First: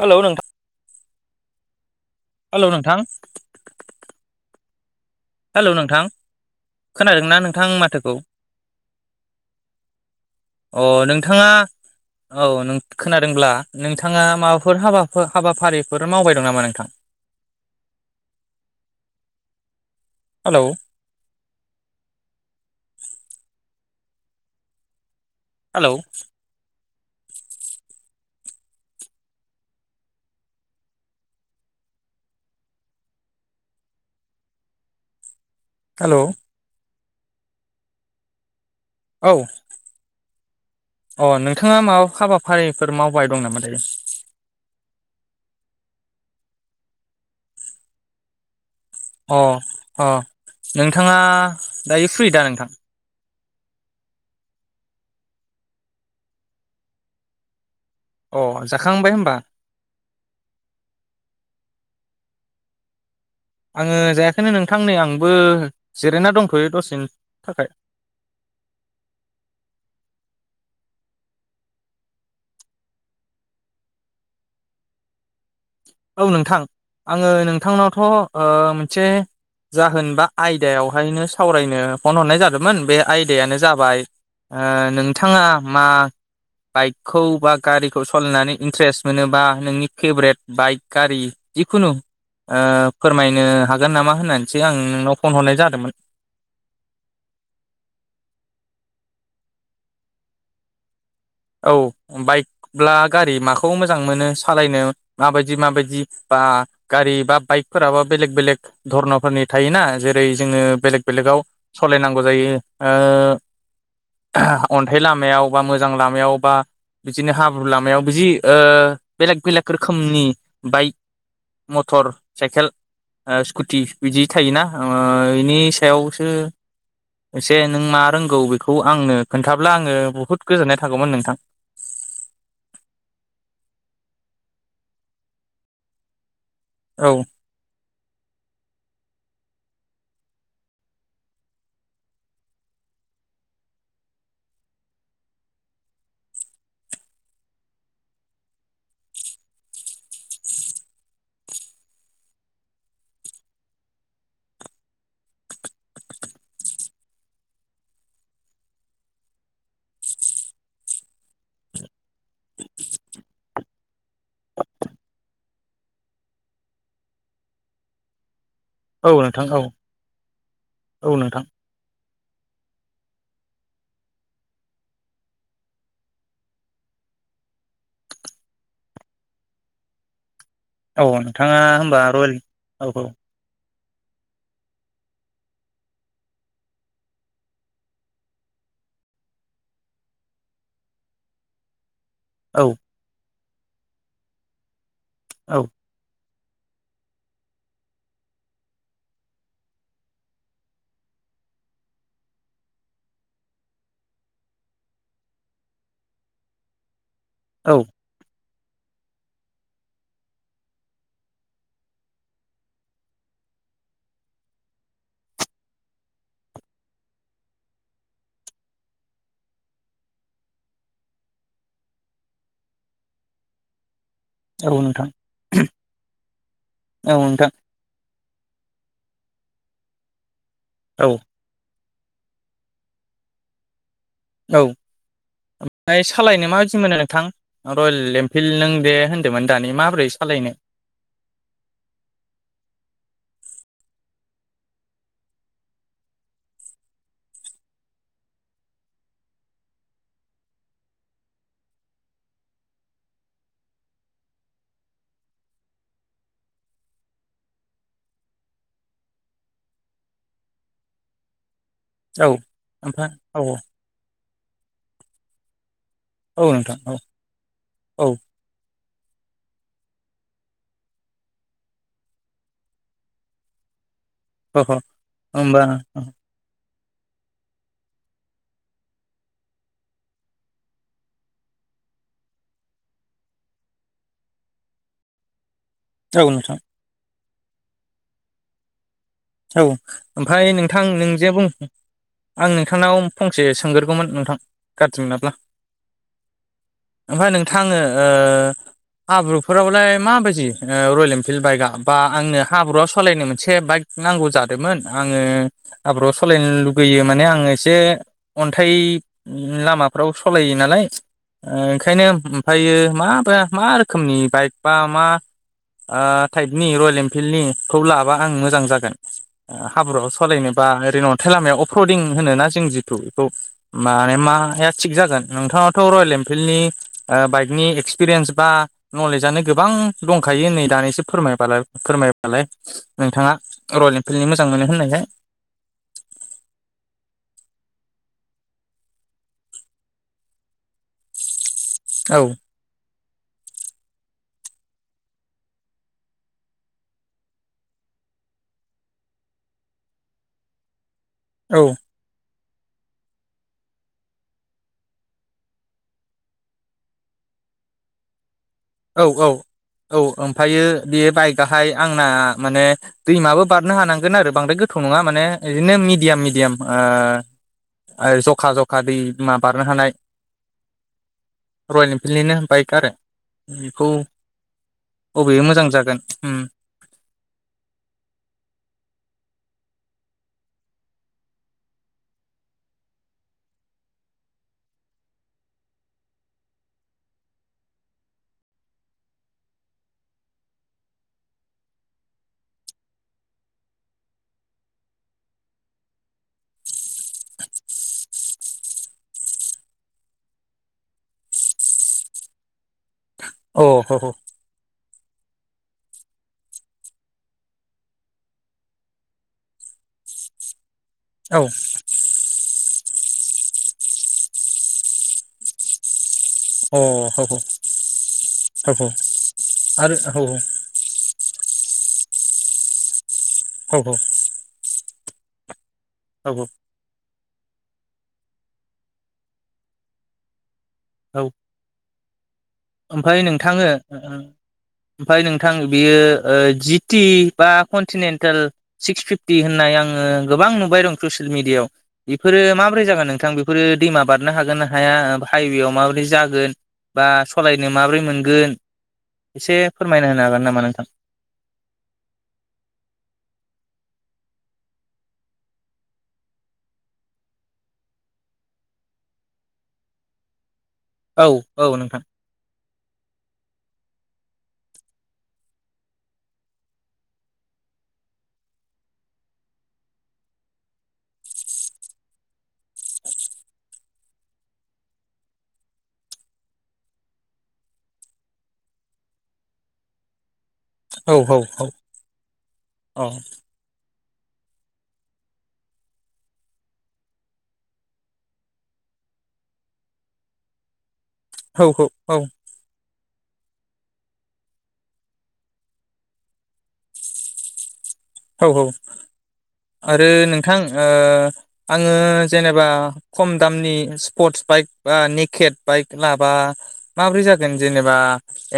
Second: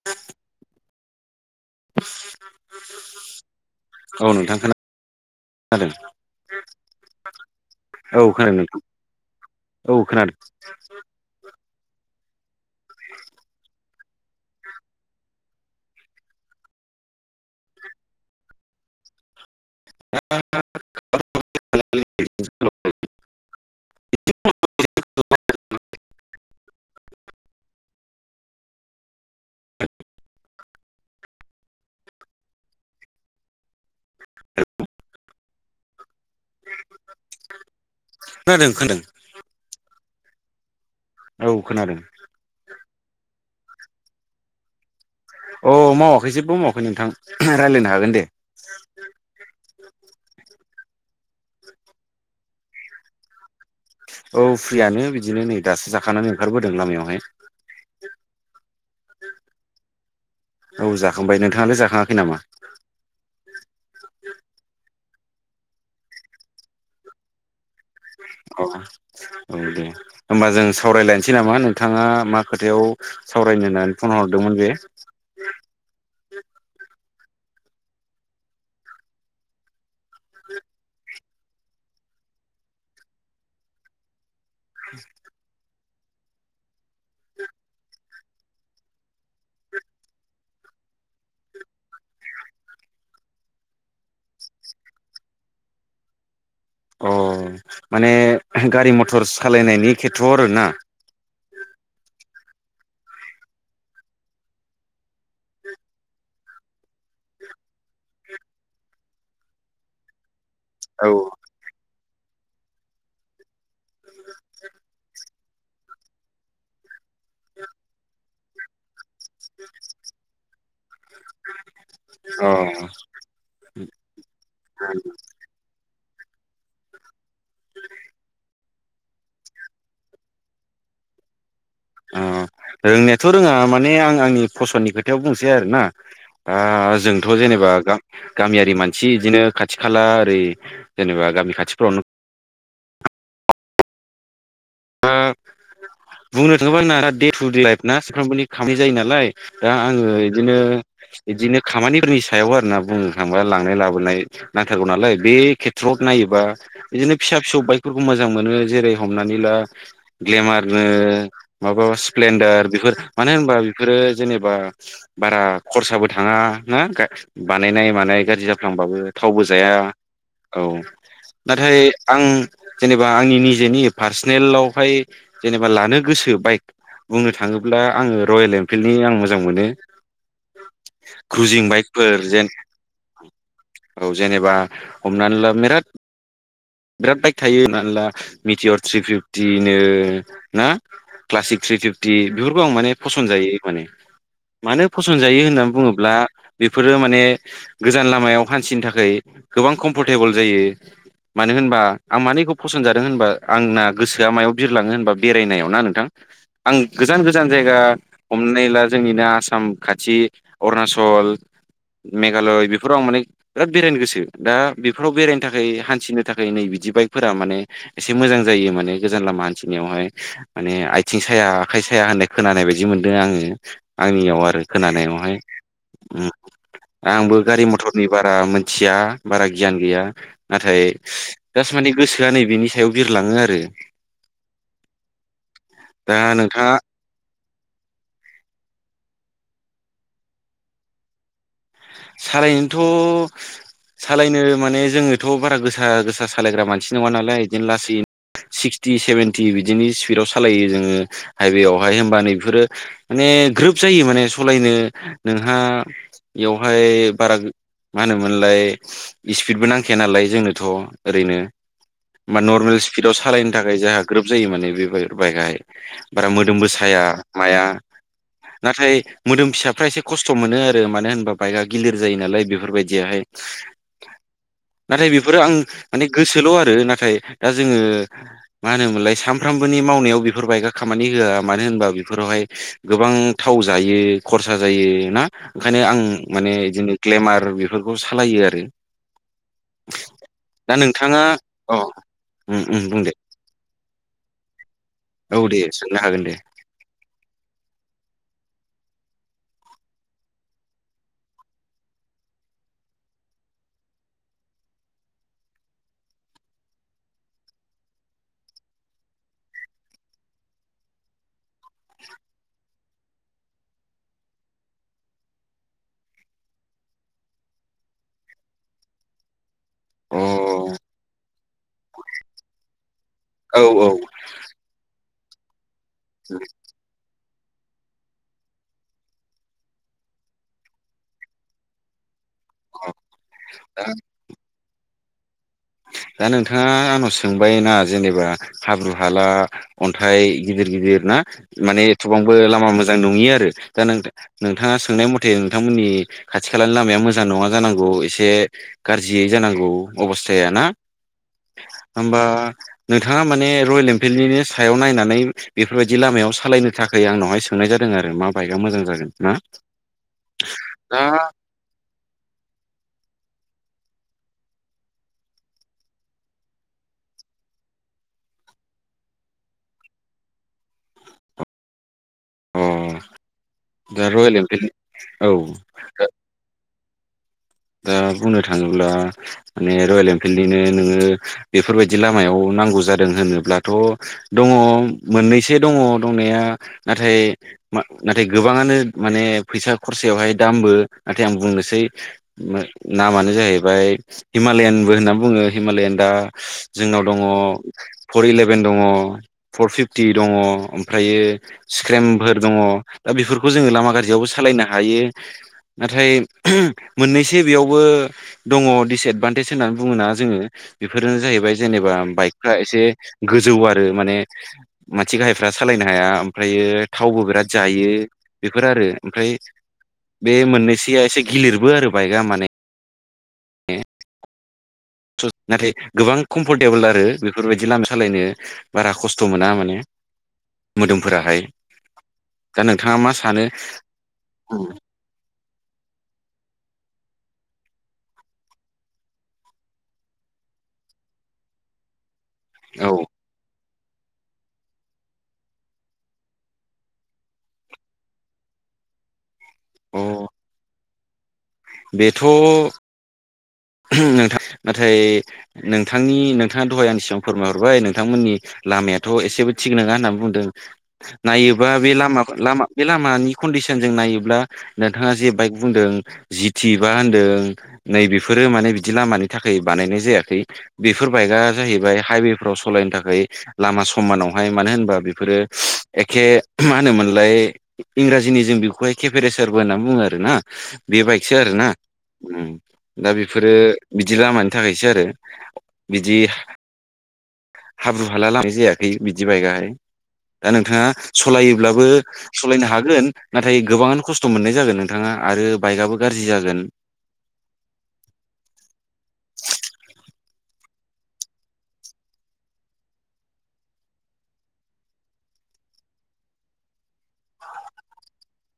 Hello नोंथां hello नोंथां औ नोंथां हेलौ खोनादों नोंथां खोनादोंना नोंथां माथोखौ औ खोनादों नोंथां औ खोनादों अ नोंथाङा औ नों खोनादोंब्ला नोंथाङा माबाफोर हाबाफोर हाबाफारिफोर मावबाय दं नामा नोंथां? [inaudible] हेल' [unintelligible] हेलौ हेल' खोनादों खोनादों औ अ औ नोंथाङा खोनादों माबा हाबाफारिफोर मावबाय दं नामा दायो। अ मावाखै जेबो मावाखै नोंथां राय्लायनो हागोन दे अ अ नोंथाङा दायो फ्रि दा नोंथां औ फ्रियानो बिदिनो नै दासो जाखानानै ओंखारबोदों लामायावहाय अ जाखांबाय होमबा औ जाखांबाय नोंथाङालाय जाखाङाखै नामा आङो जायाखैनो नोंथां नै आंबो जिरायना दंथ'यो दसेनि थाखाय औ औ दे होनबा जों सावरायलायनोसै नामा नोंथाङा मा खोथायाव सावरायनो होननानै फन हरदोंमोन बे औ नोंथां आङो नोंथांनावथ' ओ मोनसे जाहोनबा आयदायावहायनो सावरायनो फन हरनाय जादोंमोन बे आयदायानो जाबाय ओ नोंथाङा मा बाइकखौ बा गारिखौ सालायनानै इन्ट्रेस्ट मोनोबा नोंनि फेभरेट बाइक गारि जिखुनु ओ फोरमायनो हागोन नामा होननानैसो आं नोंनाव फन हरनाय जादोंमोन। अ माने गारि मथर सालायनायनि खेथ्र'आव आरोना औ बाइकब्ला गारि माखौ मोजां मोनो सालायनो माबायदि माबायदि बा आ गारि बा बाइकफोराबो बेलेक बेलेक धरनफोरनि थायोना जेरै जोङो बेलेग औ बेलेगाव सालायनां गौ जायो ओ अनथाय लामायावबा माजां ला मायाव बा बिदिनो हाब्रु लामायाव बिदि ओ बेलेक बेलेक रोखोमनि बाइक मटर अ साइकेल ओ स्कुटि बिदि थायोना ओ इनि सायाव एसे नों मा रोंगौ बेखौ आंनो खोन्थाब्ला आङो बुहुद गोजोननाय था गौमोन नोंथां अ रोंनायाथ' रोङा माने आं आंनि फसननि खोथायाव बुंसै आरोना ओ औ जोंथ' जेनेबा गामियारि मानसि बिदिनो खा खाथि खाला ओरै जेनेबा गामि खाथिफ्रावनो ओ बुंनो थाङोबा आंना दे टु दे लाइफ ना सफ्रामबोनि खामनाय जायो नालाय दा आङो इदिनो इदिनो खामानिफोरनि सायाव आरोना बुंनो थाङा लांनाय लाबोनाय नांथारगौ नालाय बे खेथ्रआव नायोबा बिदिनो फिसा फिसौ बाइकफोरखौ मोजां मोनो जेरै हमनानै ला ग्लेमारनो माबा स्प्लेन्डार बेफोर मानो होनबा बेफोरो जेनेबा बारा खरसाबो थाङा ना गा बानायनाय मानाय गाज्रि जा थांबाबो औ थावबो नोंथां औ जाया औ नाथाय आं जेनेबा आंनि निजेनि पार्सिनेलावहाय जेनेबा लानो गोसो बाइक। बुंनो थाङोब्ला आङो रयेल एमफिल्डनि आं मोजां मोनो। औ नोंथाङा क्रुजिं होमबा बाइकफोर रयेल जेन औ औ औ जेनेबा हमनानै ला मेराद बिराद बाइक थायो हमनानै ला मिटियर थ्रि फिफ्टिनो ना क्लासिक थ्रि फिब थि बेफोरखौ आं माने फसन्द जायो माने मानो फसन जायो औ होन्नानै बुङोब्ला बेफोरो माने गोजान लामायाव हान्थिनो थाखोय गोबां कम्फर्टेबोल जायो। मानो होनबा आं मानो इखौ फसन्द जादों होनबा आंना गोसोआ मायाव बिरलाङो होनबा बेरायनायाव ना नोंथां। आं गोजान गोजान औ जायगा हमनाय ला जोंनिनो आसाम खाथि अरुणाचल। मेघालय बेफोराव आं माने बिराद बेरायनो गोसो दा बेफोराव बेरायनो थाखाय हान्थिनो थाखाय नै बिदि बाइकफोरा माने एसे मोजां जायो माने गोजान लामा हान्थिनायावहाय माने आयथिं साया आखाइ साया होननाय खोनानाय बायदि मोन्दों आङो। आंनियाव आरो औ नोंथां खोनानायावहाय उम औ आंबो नोंथां गारि मथरनि बारा मोन्थिया बारा गियान गैया नाथाय- औ। सु माने गोसोआ नै बिनि सायाव बिरलाङो आरो। औ ओमफाय दा सालायनो नोंथाङा माबिदि मोनो नोंथां? रयेल एमफिल्ड नों दे होन्दोमोन दानि माबोरै सालायनो? सारायनोथ' सालायनो माने जोङोथ' बारा गोसा गोसा सालायग्रा मानसि नङा नालाय इदिनो लासै सिक्सटि सेभेेनटि बिदिनि स्पिडाव सालायो जोङो हाइवेयावहाय होम्बा नै बिफोरो माने ने ग्रोब जायो माने सालायनो नोंहा एव ओय बारा गो मा होनोमोनलाय इस्पिडबो नांखाया नालाय जोंनोथ' ओरैनो। औ मा नर्मेल ओमफ्राय स्पिडाव औ सालायनो थाखाय जाहा ग्रोब जायो माने बेफार बाइकआहाय। बारा औ मोदोमबो नोंथां औ साया माया औ नाथाय- मोदोम फिसाफ्रा एसे खस्थ' मोनो आरो मानो होनबा बाइकआ गिलिर जायो नालाय बेफोरबायदियाहाय। अ नाथाय बेफोरो आं होमबा माने गोसोल' आरो ना थाय दा जोङो मा होनोमोनलाय सानफ्रामबोनि मावनायाव बेफोर बाइकआ खामानि होआ मानो होनबा बेफोरावहाय गोबां थाव जायो खरसा जायो ना ओंखायनो आं औ माने नोंथां इदिनो ग्लेमार बेफोरखौ सालायो आरो। औ ओमफाय दा नोंथां नों नोंथाङा जे बुं अ आं उम उम नोंथांनाव बुं दे फंसे सोंगोरगौमोन नोंथां गार्जिमोनाब्ला औ दे सोंनो हागोन दे ओमफाय नोंथां ओ हाब्रुफोरावलाय माबायदि ओ रयेल एमफिल्ड बाइकआ बा आंनो हाब्रुआव सालायनो मोनसे बाइक नांगौ जादोमोन आङो आब्रुआव सलायनो लुगैयो माने आङो एसे अन्थाय लामाफ्राव सलायो नालाय। ओ ओंखायनो ओमफायो मा ब्रा मा रोखोमनि बाइक बा मा ओ टाइपनि रयेल एमफिल्डनि खौ लाबा आं मोजां जागोन। ओ हाब्रुआव अ सलायनो बा ओरैनो अन्थाय लामायाव अफ्रदिं होनो ना जों जिथु बेखौ औ औ माने माया थिग जागोन नोंथाङाथ' रयेल एमफिल्डनि ओ बाइक नि एक्सपिरेन्स बा नलेजआनो गोबां दंखायो नै दानिसो फोरमायबालाय फोरमाय नालाय औ नोंथाङा रयेल दा इनफिल्डनि मोजां मोनो होन्नायखाय। दा नोंथाङा आंनाव सोंबाय ना जेनेबा हाब्रु हाला अन्थाइ गिदिर गिदिर ना माने औ एथ'बांबो लामा मोजां नङि आरो दा नोंथा नोंथाङा सोंनाय मथे नोंथांमोननि खाथि खालानि लामाया मोजां नङा जानांगौ एसे गाज्रियै जा नांगौ अबस्थाया ना औ होम्बा नोंथाङा माने रयेल एमफिल्डनिनो सायाव नायनानै बेफोरबायदि लामायाव सालायनो थाखाय आंनावहाय सों नाय जादों आरो माब औ औ औ ओमफायो बे दा बाइकआहाय आं आंना माने दैमाबो बारनो हानांगोन आरो बांद्राय गोथौ नङा माने इदिनो मिडियाम मिडियाम ओ ओ ओ जखा जखा दैमा बारनो हानाय रयेल इनफिल्डनिनो अ बाइक आरो बेखौ दा रयेल एनफिल्ड बबे मोजां औ जागोन उम दा [inaudible] बुंनो थाङोब्ला माने रयेल एनफिल्डनिनो नोङो बेफोरबायदि लामायाव नांगौ जादों होनोब्लाथ' दङ' मोननैसे दङ' दंनाया नाथाय मा [unintelligible] नाथाय गोबाङानो माने फैसा खरसायावहाय दामबो नाथाय आं बुंनोसै मो नामानो जाहैबाय हिमालयानबो होननानै बुङो हिमालयान दा जोंनाव दङ' अ फर इलेभेन दङ' फर फिफटि दङ' ओमफ्रायो स्ख्रेमबो दङ' दा बेफोरखौ अ जोङो ह लामा ह गाज्रियावबो सालायनो हायो नाथाय [unintelligible] मोननैसो बेयावबो दङ' डिसएदबान्टेज होननानै बुङोना जोङो बेफोरनो औ जाहैबाय जेनेबा बाइकफ्रा एसे गोजौ आरो माने मानसि गाहायफ्रा सालायनो हाया ओमफ्रायो अ ह थावबो ह बिराद जायो बेफोर ह ह आरो ओमफ्राय आरो औ बे मोननैसोआ एसे गिलिरबो आरो बाइकआ माने औ -औ थुद नाथाय गोबां औ कमफर्टेबोल आरो बेफोरबायदि लामा सालायनो बारा खस्थ' मोना माने मोदोमफोराहाय दा नों ओमफाय नोंथाङो [unintelligible] ओमफाय नोंथां बियो ओ जि टि बा कनटिन्टेल सिक्स फिफटि होननाय आङो गोबां नुबाय दं ससियेल मिडियाआव बेफोरो माबोरै औ जागोन नोंथां बेफोरो दैमा बारनो हागोन ना हाया हाइवेयाव माबोरै जागोन बा स सलायनो माबोरै मोनगोन एसे अ फोरमायना होनो हागोन नामा नोंथां? बेथ' [unintelligible] नोंथां नाथाय नोंथांनि नोंथाङा दहाय आं सिगां फोरमायहरबाय नोंथांमोननि लामायाथ' एसेबो थिग नोङा होनना बुंदों औ औ नायोबा बे नोंथां लामाखो लामा बे लामानि खन्दिसनजों नायोब ब्ला नोंथाङा जि बाइक बुंदों जि थि बा होनदों नैबे [unintelligible] फोरो माने बिदि लामानि थाखाय बानायनाय जायाखै बेफोर बाइकआ जाहैबाय हाइवेफ्राव सालायनो थाखाय [unintelligible] लामा समानावहाय मानो होनबा बेफोरो एखे मा होनोमोनलाय इंरा [unintelligible] जिनि जों बेखौहाय केेफेरेसारबो होननानै बुङो आरो ना। बे औ औ बाइकसो अ आरोना उम औ दा बेफोरो बिदि लामानि थाखायसो आरो बिदि [unintelligible] हाब्रु हाला लामनाय जायाखै बिदि बायगाहाय दा नोंथाङा सलायोब्लाबो औ औ सालायनो हागोन। नाथाय गोबाङानो खस्थ' मोननाय जागोन नोंथाङा आरो बाइकआबो गाज्रि जागोन औ औ आरो नोंथां ओ आङो जेनेबा खम दामनि स्पर्टस बाइक बा निखेट बाइक लाबा माब्रै जागोन जेनेबा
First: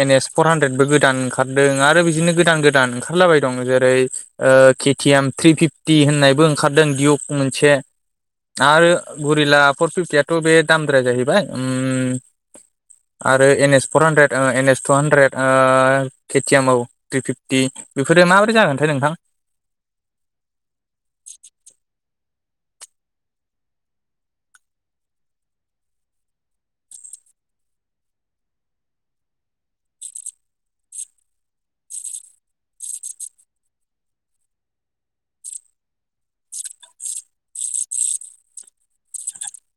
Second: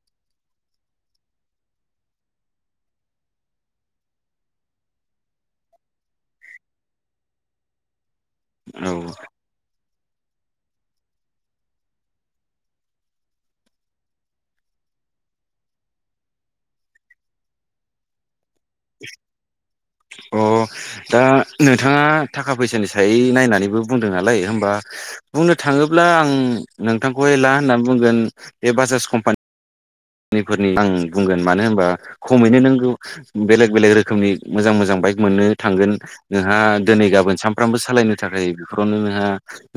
एन एस फर हान्द्रेदबो गोदान ओंखारदों आरो बिदिनो गोदान गोदान ओंखारलाबाय दं जेरै ओ खेथिएम थ्रि फिफ्टि होननायबो ओंखारदों दिउक मोनसे औ आरो गुरिला फर फिफटियाथ' बे दामद्राया जाहैबाय उम आरो N S four hundred N S two hundred KTM आव थ्रि फिफ्टि बेफोरो माबोरै जागोनथाय नोंथां अ दा नोंथाङा थाखा फैसानि सायै नायनानैबो बुंदों नालाय हबा बुंनो थाङोब्ला आं नोंथांखौहाय ला होननानै बुंगोन बे बाजाज कम्पानि नि फोरनि आं बुंगोन मानो होनबा खमैनो नोंगौ बेलेग बेलेग रोखोमनि मोजां मोजां बाइक मोननो थांगोन नोंहा दिनै गाबोन सानफ्रामबो सालायनो थाखाय बेफोरावनो नोंहा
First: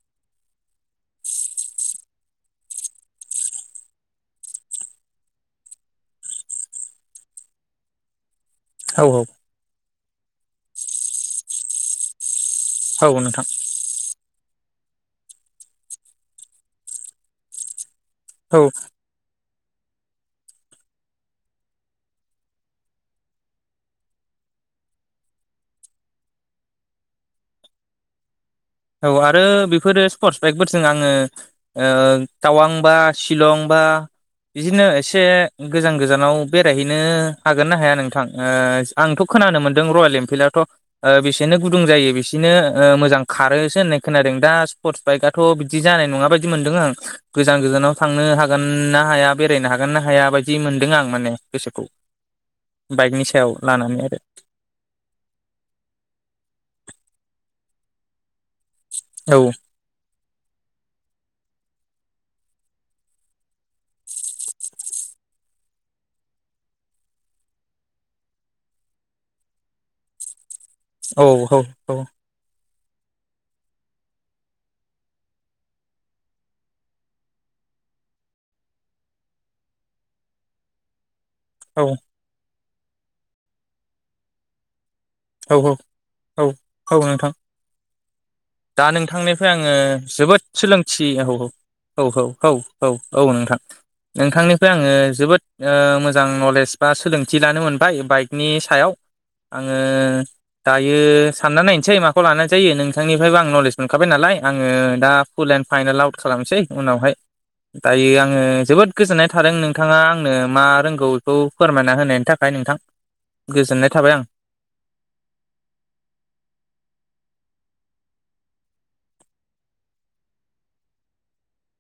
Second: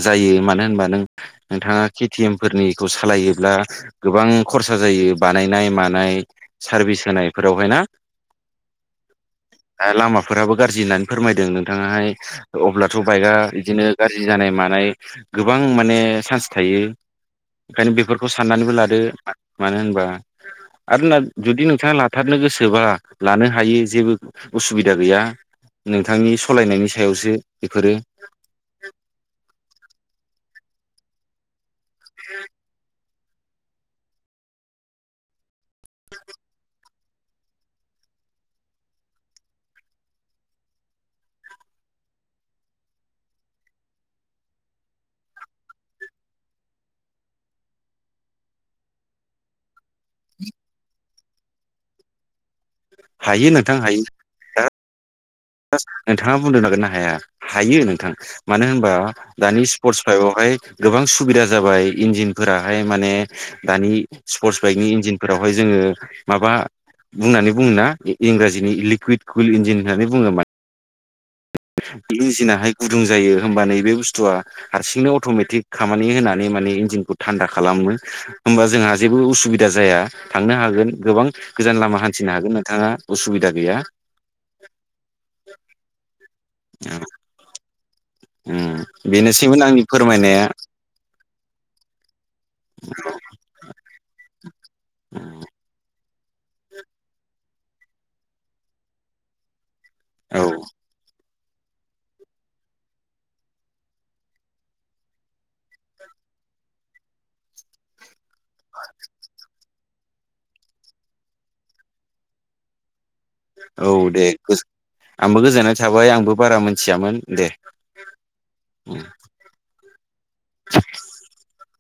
जायो मानो होनबा नों नोंथाङा केटिएम फोरनिखौ सालायोब्ला गोबां खरसा जायो बानायनाय मानाय सारभिस होनायफोरावहाय ना औ औ दा लामाफोराबो गाज्रि होननानै फोरमायदों नोंथाङाहाय अब्लाथ' औ औ बाइकआ नोंथां बिदिनो गाज्रि जानाय मानाय गोबां माने चान्स थायो ओंखायनो बेफोरखौ औ साननानैबो लादो। मानो होनबा [inaudible] आरो नों जुदि नोंथाङा लाथारनो गोसोब्ला लानो हायो जेबो उसुबिदा गैया नोंथांनि सालायनायनि सायावसो बेफोरो औ आरो बेफोरो स्पर्टस बाइकफोरजों आङो ओ तावांबा शिलं बा बिदिनो एसे गोजान गोजानाव बेरायहैनो हागोन ना हाया नोंथां ओ आंथ' खोनानो मोनदों रयेल एनफिल्डआथ' ओ बेसेनो गुदुं जायो बिसेनो मोजां खारोसो होननाय खोनादों दा स्पर्टस बाइकआथ' बिदि जानाय नङा बायदि मोनदों आं गोजान गोजानाव थांनो नो हागोनना हाया बेरायनो हागोन ना हाया बायदि मोन्दों आं माने गोसोखौ बाइकनि हायो सायाव लानानै आरो जास्त नोंथाङा बुंदों हागोन ना हाया हायो नोंथां मानो होनबा दानि स्पर्टस बाइकआवहाय गोबां सुबिदा जाबाय इन्जिनफोराहाय माने दानि स्पर्टस बाइकनि इन्जिनफोरावहाय जोङो माबा बुंनानै बुङोना इंराजिनि लिकुइड कुइल इन्जिन होननानै बुङोमोन औ औ औ गुदुं जायो होमबा नैबे बुस्थुआ हारसिंनो अट'मेटिक खामानि होनानै माने इन्जिनखौ थान्दा खालामो होनबा जोंहा जेबो उसुबिदा जाया थांनो हागोन गोबां गोजान लामा हान्थिनो हागोन नोंथाङा उसुबिदा गैया औ औ औ औ नोंथां उम दा नोंथांनिफ्राय बेनोसैमोन आङो आंनि जोबोद फोरमायनाया सोलोंथि औ औ औ औ औ औ औ नोंथां नोंथांनिफ्राय आङो जोबोद ओ मोजां मोजां नलेज बा सोलोंथि लानो मोनबाय बाइकनि सायाव आं दा आङो औ दायो सानना नायनोसै माखौ लानाय जायो नोंथांनि फ्रायबो आं नलेज मोनखाबाय नालाय आङो दा फुल एन्ड फाइनेल आउट खालामसै उनावहाय दायो आं आङो जोबोद गोजोननाय थादों नोंथाङा आंनो मा रोंगौ बेखौ फोरमायना होनायनि थाखाय नोंथां गोजोननाय औ थाबाय आं दे आंबो गोजोननाय थाबाय आंबो बारा मोनथियामोन दे ओ [unintelligible]